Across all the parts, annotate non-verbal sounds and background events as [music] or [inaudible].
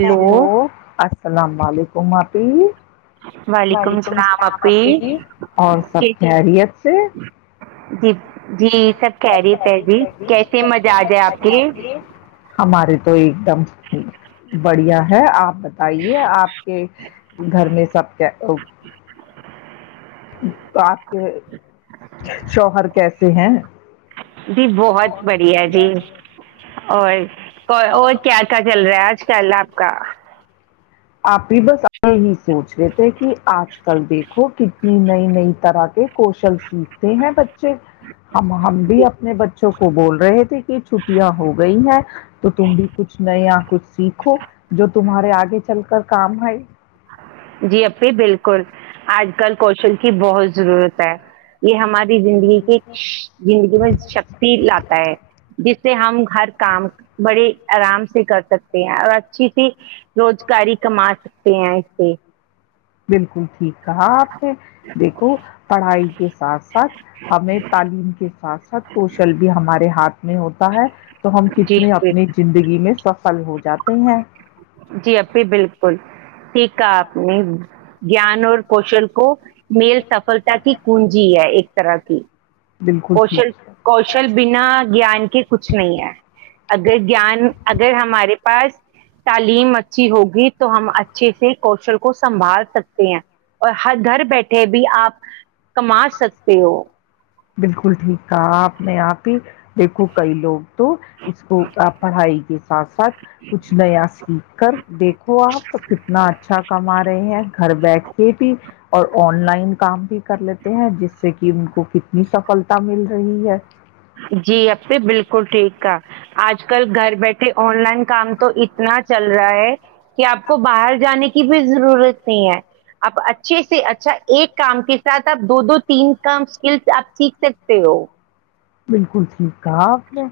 Hello اللام علیکم عافی وعلیکم السلام اللام اپی ابھی اور جی سب خیریت سے جی سب خیریت سے ابھی کیسے مزہ آ جائے آپ یہ ہمارے تو م [unintelligible] بڑھیا ہے آپ بتائیے آپ کے گھر میں سب کیا آپ کے شوہر کیسے ہیں بہت بڑھیا ج اور [unintelligible] اور کیا کیا چل رہا ہے آج کل آپ کا ہ [inaudible] آپ بھی بس ہی سوچ رہے تھے کہ آج کل دیکھو کتنی نئی نئی طرح کے کوشل سیکھتے ہیں بچے ہم ہم بھی جی اپنے بچے کو بول رہے تھے کہ چھٹیاں ہو گئی ہیں تو تم بھی کچھ نیا یا کچھ سیکھو جو تمہارے آگے چ چل کر کام ہے جی اپھی بالکل آج کل کوشل کی بہت ضرورت ہے یہ ہماری زندگی کی زندگی میں شکتی لاتا ہے جس سے ہم ہر کام بڑے آرام سے کر سکتے ہیں اور اچھی سی روزگاری کما سکتے ایی [unintelligible] بالکل [unintelligible] کہا آپ نے دیکھو پڑھائی کے ساتھ ساتھ ہمیں تعلیم کے ساتھ ساتھ کوشل بھی ہمارے ہاتھ [unintelligible] میں ہوتا ہے [unintelligible] تو ہم کتنے جی اپنی زندگی میں سفل ہو جاتے ہیں کا اپنے جان اور کوشل کو میل سفلتا کی کنجی ہے ایک ترااکی [unintelligible] بالکل کوشل ٹھیک کوشل بنا گیان کے کچھ نہیں ہے اگر گان اگر ہمارے پاس تعلیم اچھی ہوگی تو ہم اچھے سے کوشل کو سنبھال سکتے ہیں اور ہر گھر بیٹھے بھی آپ کما سکتے ہو ہیں. بالکل ٹھیک تھا آپ نے آپ ہی دیکھو کئی لوگ تو اس کو پڑھائی کے ساتھ ساتھ کچھ نیا سیکھ کر دیکھو آپ کتنا اچھا کما رہے ہیں گھر بیٹھ کے بھی اور آن لائن کام بھی کر لیتے ہیں جس سے ان کو کتنے [unintelligible] نی سفلتا مل رہی ہے جی اب سے بالکل ٹھیک ہے آج کل گھر بیٹھے آن لائن کام تو اتنا چل رہا ہے کہ آپ کو باہر جانے کی کی بھی ضرورت نہیں ہے آپ اچھے سے اچھا ایک کام کے ساتھ آپ دو دو تین کام اسکل آپ سیکھ سکتے ہو بالکل ٹھیک تھا آپ نے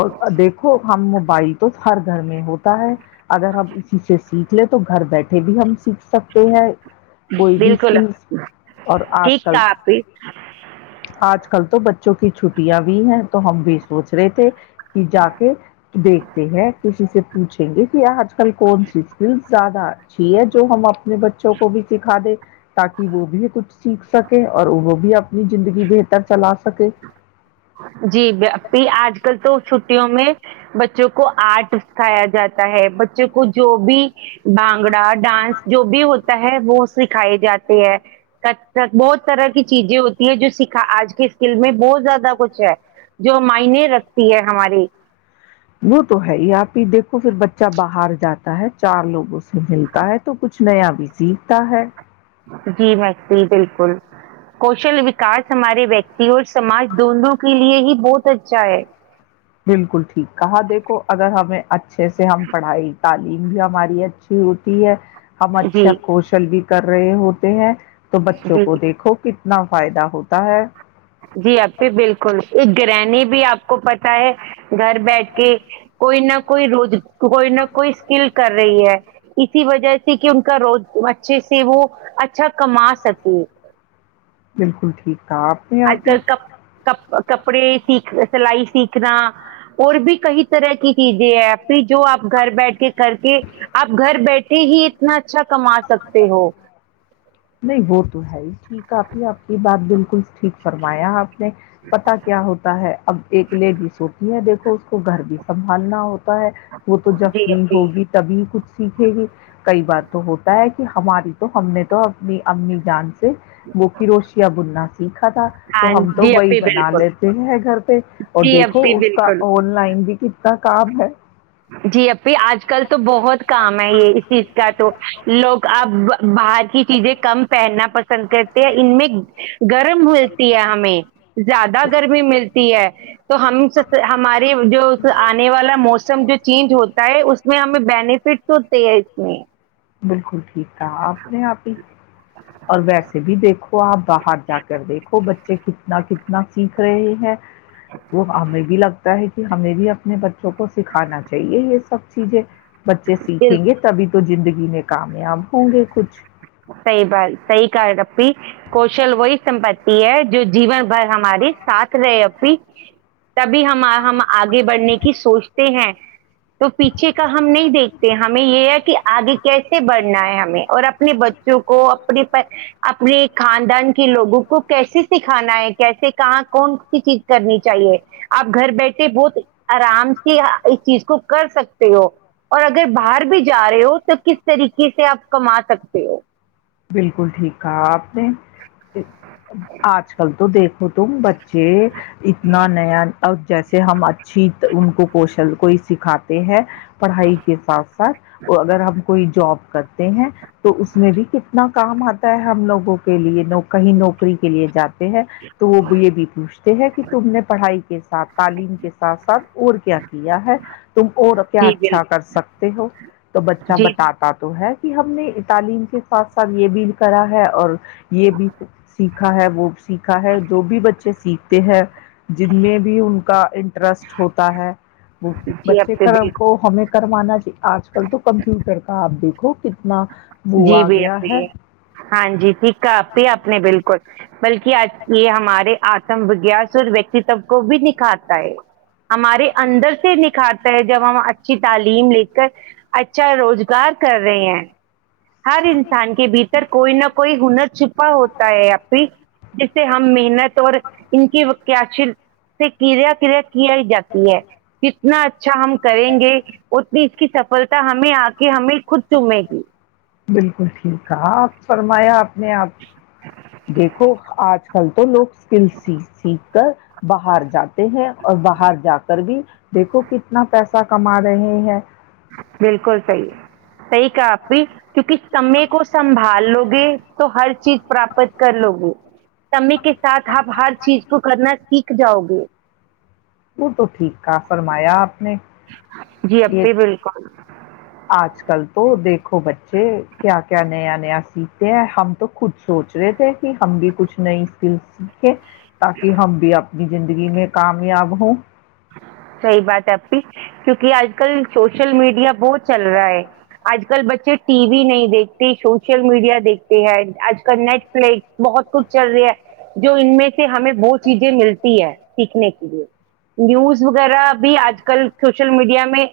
اور دیکھو ہم موبائک تو ہر گھر میں ہوتا ہے اگر ہم اسی سے [unintelligible] سیکھ لے تو گھر بیٹھے بھی ہم سیکھ سکتے ہیں کوئی بھی بالکل اسکلس اور آج ٹھیک کل کہا آپ نے آج کل تو بچے چونک چھٹی بھی ہیں تو ہم بھی سوچ رہے تھے جا کے دیکھتے ہیں کسی سے اچھ گی پ ہے حج کل کون سی چز زیادہ ا جو ہم اپنے بچوں کو بھی سکھا دے تاکہ وہ بھی کچھ سیکھ سکیں اور وہ بھی اپنی زندگی بہتر چلا سک سکے جیی آج کل تو چھٹیوں میں بچوں کو آرٹ سکھایا جاتا ہے بچوں کو جو بھی بانگڑا ڈانس جو بھی ہوتا ہے وہ سکھائے جاتے ہیں بہت طرح کی چیزیں ہوتی ہے جو سکھا آج کے اسکل میں بہت زیادہ کچھ جو معائنے رکھتی ہے ہماری وہ تو ہے پ ہی دیکھو پھر بچہ باہر جاتا ہے چار لوگوں سے ملتا ہے تو کچھ نیا بھی سیکھتا ہے جی مری بالکل کوشل وکاس ہمارے ویکتی اور سماج دونوں کے لیے ہی بہت اچھا ہے بالکل ٹھیک کہا دیکھو اگر ہمیں اچھے سے ہم پڑھائے تعلیم بھی ہماری اچھی ہوتی ہے ہم جی اچھا کوشل بھی کر رہے ہوتے ہیں تو بچوں جی کو دیکھو ک نہ فائدہ ہوتا ہے جی آبھی بالکل کرنی بھی آپ کو پتا ہے گھر بیٹھ کے کوئی نہ کوئی روز کوئی نہ کوئی اسکل کر رہی ہے اسی وجہ سے کہ ان کا روز اچھے سے وہ اچھا کما سکے بالکل ٹھیک کہا آپ نے یہاں آج پہ کل کپ ک کپڑے سیکھ سلائی سیکھنا اور بھی کئی طرح کی چیزیں ہیں پھر جو آپ گھر بیٹھ کے کر کے آپ گھر بیٹھے ہی اتنا اچھا کما سکتے ہو نہیں وہ تو ہے ہی ٹھیک آپ ہی آپ کی بات بالکل ٹھیک فرمایا آپ نے پتا کیا ہوتا ہے اب ایک لیڈیز ہوتی ہے دیکھو اس کو گھر بھی سبھان نہ ہوتا ہے وہ تو جب جی فری اپی ہوگی تبھی کچھ سیکھے گی کئی بار تو ہوتا ہے کہ ہماری تو ہم نے تو اپنی امی جان سے بک روشیاب النا سیکھا تھا تو ہاں ہم تو جی وہی اپی بنا بالکل لیتے ہیں گھر پہ اور جی دیکھو اپی اس کا بالکل آن لائن بھی کتنا کا کام ہے جی اھی آج کل تو بہت کام ہے یہ اس چیز کا تو لوگ اب باہر کی چیزیں کم پہننا پسند کرتے ہیں ان میں گرم ملتی ہے ہمیں زیادہ گرمی ملتی ہے تو ہم ہمارے جو آنے والا موسم جو چینج ہوتا ہے اس میں ہمیں بینیفٹ ستی اتمی [unintelligible] بالکل ٹھیک تھا آپ نے آپ ہی اور ویسے بھی دیکھو آپ باہر جا کر دیکھو بچے کتنا کتنا سیکھ رہے ہیں وہ ہمیں بھی لگتا ہے ہمیں بھی اپنے بچوں کو سکھانا چاہیے یہ سب چیزیں بچے سیکھیں گے تبھی تو زندگی میں کامیاب ہوں گے کچھ سہ بال سی کاارڈ [unintelligible] کوشل وہی سمپتی ہے جو جیون بھر ہمارے ساتھ رہے ا بھی تبھی ہم ہم آگے بڑھنے کی سوچتے ہیں تو پیچھے کا ہم نہیں دیکھتے ہمیں یہ ہے کہ آگے کیسے بڑھنا ہے ہمیں اور اپنے ب بوں کو اپنے اپنے خاندان کے لوگوں کو کیسے سکھانا ہے کیسے کہاں کون سی چیز کرنی چاہیے آپ گھر بیٹھے بہت آرام سے اس چیز کو کر سکتے ہو اور اگر باہر بھی جا رہے ہو تو کس طریقے سے آپ کما سکتے ہو بالکل ٹھیک ٹھاک آج کل تو دیکھ تم بچے اتنا نیا اور جیسے ہم اچھی ان کو کوشل کوئی سکھاتے ہیں پڑھائی کے ساتھ ساتھ اگر ہم کوئی جاب کرتے ہیں تو اس میں بھی کتنا کام آتا ہے ہم لوگوں کو کے لیے کہیں نوکری کے لیے جاتے تو وہ یہ بھی پوچھتے ہیں کہ تم نے پڑھائی کے ساتھ تعلیم کے ساتھ ساتھ اور کیا کیا ہے تم اور کیا جی اچھا بالکل کر سکتے ہو تو بچہ جی بتاتا تو ہے ہم نے اتالم کے ساتھ ساتھ یہ بھیل کرا ہے اور یہ بھی سیکھا ہے وہ سیکھا ہے جو بھی بچے سیکھ ت ہے [inaudible] جن میں بھی ان کا انٹرسٹ ہوتا ہے وہ جی بچے اپی کا بالکل کو ہمیں کروانا جی آج کل تو کمپیوٹر کا آپ دیکھ کوک [unintelligible] نہ بوا جی بھی [unintelligible] ہاں جی ٹھیک ہے آپ ہی اپنے بالکل بلکہ آج یہ ہمارے آتم وگاس اور ویکتو کو بھی نکھاتا ہے ہمارے اندر سے نک کھاتا ہے جب ہم اچھی تعلیم لے کر اچھا روزگار کر رہے ہیں ہر انسان کے بھیتر کوئی نہ کوئی ہنر چھپا ہوتا ہے ا بھی جس سے ہم محنت اور ان کیقچی سے کریا کریا کیا ہی جات ہے کہ اتنا اچھا ہم کریں گے اتنی اس کی سفلتا ہمیں آ کے کہ ہمیں خود چومے گی بالکل ٹھیک ہے آپ فرمایا آپ نے آپ دیکھو آج کل تو لوگ اسکل سیکھ تو باہر جاتے ہیں اور باہر جا کر بھی دیکھو کتنا پیسہ کما رہے ہیں بالکل صحیح ہے صحیح آپ بھی کیونکہ سمے کو سنبھال لو گے تو ہر چیز پراپت کر لو گے سمی کے ساتھ آپ ہر چیز کو کرنا سیکھ جاؤ گے وہ تو ٹھیک کہ فرمایا آپ نے جی یہ اپی بالکل آج کل تو دیکھو بچے کیا کیا نیا سیکھتے ہیں ہم تو خود سوچ رہے تھے کہ ہم بھی کچھ نئی اسکل سیکھے تاکہ ہم بھی اپنی زندگی میں کامیاب ہوں سی بات اھی کیونکہ آج کل سوشل میڈیا بہت چل رہا ہے آج کل بچے ٹی وی نہیں دیکھتے سوشل میڈیا دیکھتے ہیں آج کل نیٹ فلکس بہت کچھ چل رہی ہے جو ان میں سے ہمیں بہت چیزیں ملتی ہے سیکھنے کے لیے نیوز وغیرہ بھی آج کل سوشل میڈیا میں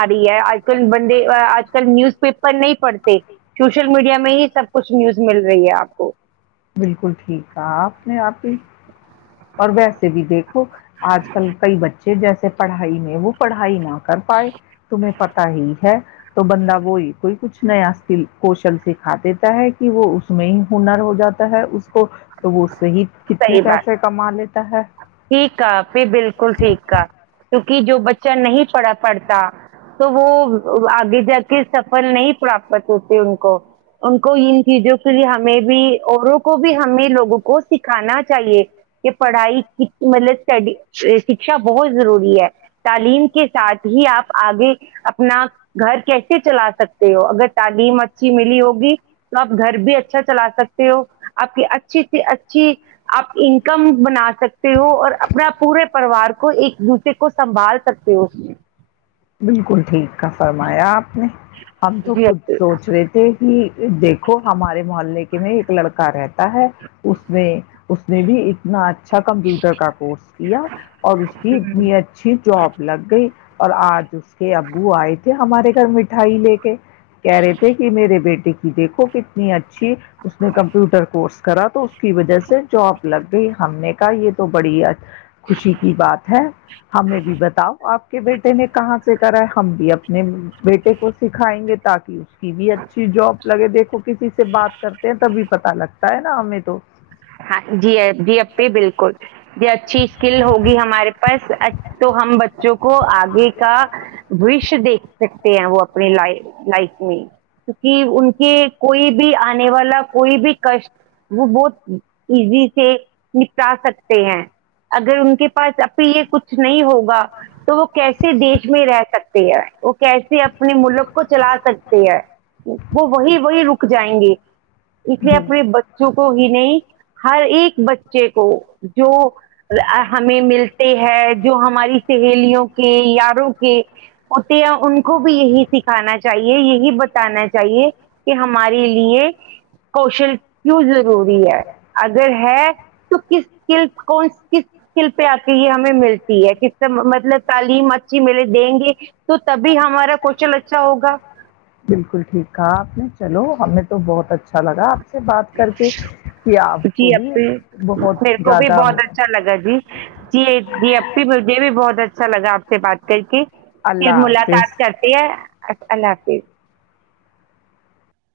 آ رہی ہے آج کل بندے آج کل نیوز پیپر نہیں پڑھتے سوشل میڈیا میں ہی سب کچھ نیوز مل رہی ہے آپ کو بالکل ٹھیک ہے آپ نے آپ ہی اور ویسے بھی دیکھو آج کل کئی بچے جیسے پڑھائی میں وہ پڑھائی نہ ہوتی کر پائے تمہیں پتا ہی ہے تو بندہ وہی کوئی کچھ نیا اسکل کوشل سکھا دیتا ہے کہ وہ اس میں ہی ہنر ہو جاتا ہے اس کو تو وہ اس سے ہی کتنے صحی بات پیسے کما لیتا ہے ٹھیک ہے پ بالکل ٹھیک ہے کہ جو بچہ نہیں پڑا پڑتا تو وہ آگے جا کے سفل نہیں پراپت ہوتے ان کو ان کو ان چیزوں کے لی ہمیں بھی اوروں کو بھی ہمیں لوگ لوگ کو سکھانا چاہیے کہ پڑھائی مطلبی شکھا بہت ضروری ہے تعلیم کے ساتھ ہی آپ آگے اپنا گھر کیسے چلا سکتے ہو اگر تعلیم ملی ہوگی تو آپ گھر بھی اچھا چلا سکتے ہو آپ کی اچھ اچھی آپ انکم بنا سکتے ہو اور اپنا پورے پریوار کو ایک دوسرے کو سنبھال سکتے ہو بالکل ٹھیک کا فرمایاپ ہم تو خود جی سوچ رہے تھے کہ دیکھو ہمارے محلے کے کی میں ایک لڑکا رہیا ہے اس نے اس نے بھی اتنا اچھا کمپیوٹر کا کورس کیا اور اس کی اتنی اچھی جاب لگ گئی اور آج اس کے ابو آئے تھے ہمارے مٹھائی لے کے کہہ رہے تھے کہ میرے بیٹے کی دیکھو کتنی اچھی اس نے کمپیوٹر کورس کرا تو اس کی وجہ سے جاب لگ گئی ہم نے کہ یہ تو بڑی اچھھی خوشی کی بات ہے ہمیں بھی بتا آپ کے بیٹے نے کہاں سے کہ ہے ہم بھی اپنے بیٹے کو سکھائیں گے تاکہ اس کی بھی اچھی جاب لگے دیکھو کہ کسی سے بات کرتے ہیں تبھی پتا لگتا ہے نا امی تو ہاں جی ا جی اب بھی بالکل جی اچھی اسکل ہوگی ہمارے پاس تو ہم جو کو آگے کا وش دیکھ سک ہیں وہ اپنی ل لائف میں کیونکہ ان کے کوئی بھی آنے والا کوئی بھی کسٹ وہ بہت ایزی سے نپٹا سکتے ہیں اگر ان کے پاس ابھی یہ کچھ نہیں ہو تو وہ کیسے دیش میں رہ سکتے ہیںے کیسے اپنے ملک کو چلا سکتی ہے وہ وہی وہی رک جائیں گی اس لیے اپنے بچوں کو ہی نہیں ہر ایک بچے کو جو ہمیں ملتے ہے جو ہماری سہیلیوں کے یاروں کے ہوتے ہیں ان کو بھی یہی سکھانا چاہیے یہی بتانا چاہیے کہ ہمارے لیے کوشل کیوں ضروری ہے ہے تو کس اسکل کون کس اسکل پہ آ کے یہ ہمیں ملتی ہے کس سے مطلب تعلیم اچھی ملے دیں گے تو تبھی ہمارا کوشن اچھا ہوگا بالکل ٹھیک کہا آپ نے چلو ہمیں تو بہت اچھا لگا آپ سے بات کر کے کہ آپ جی کو ا بھی بہت میرے کو بھی زیادہ بہت اچھا لگا جی جی جی اب بھی مجھے بھی ب بہت اچھا لگا آپ سے بات کر کے پھر اللہ حافظ ملاقات کرتی ہے اللہ حافظ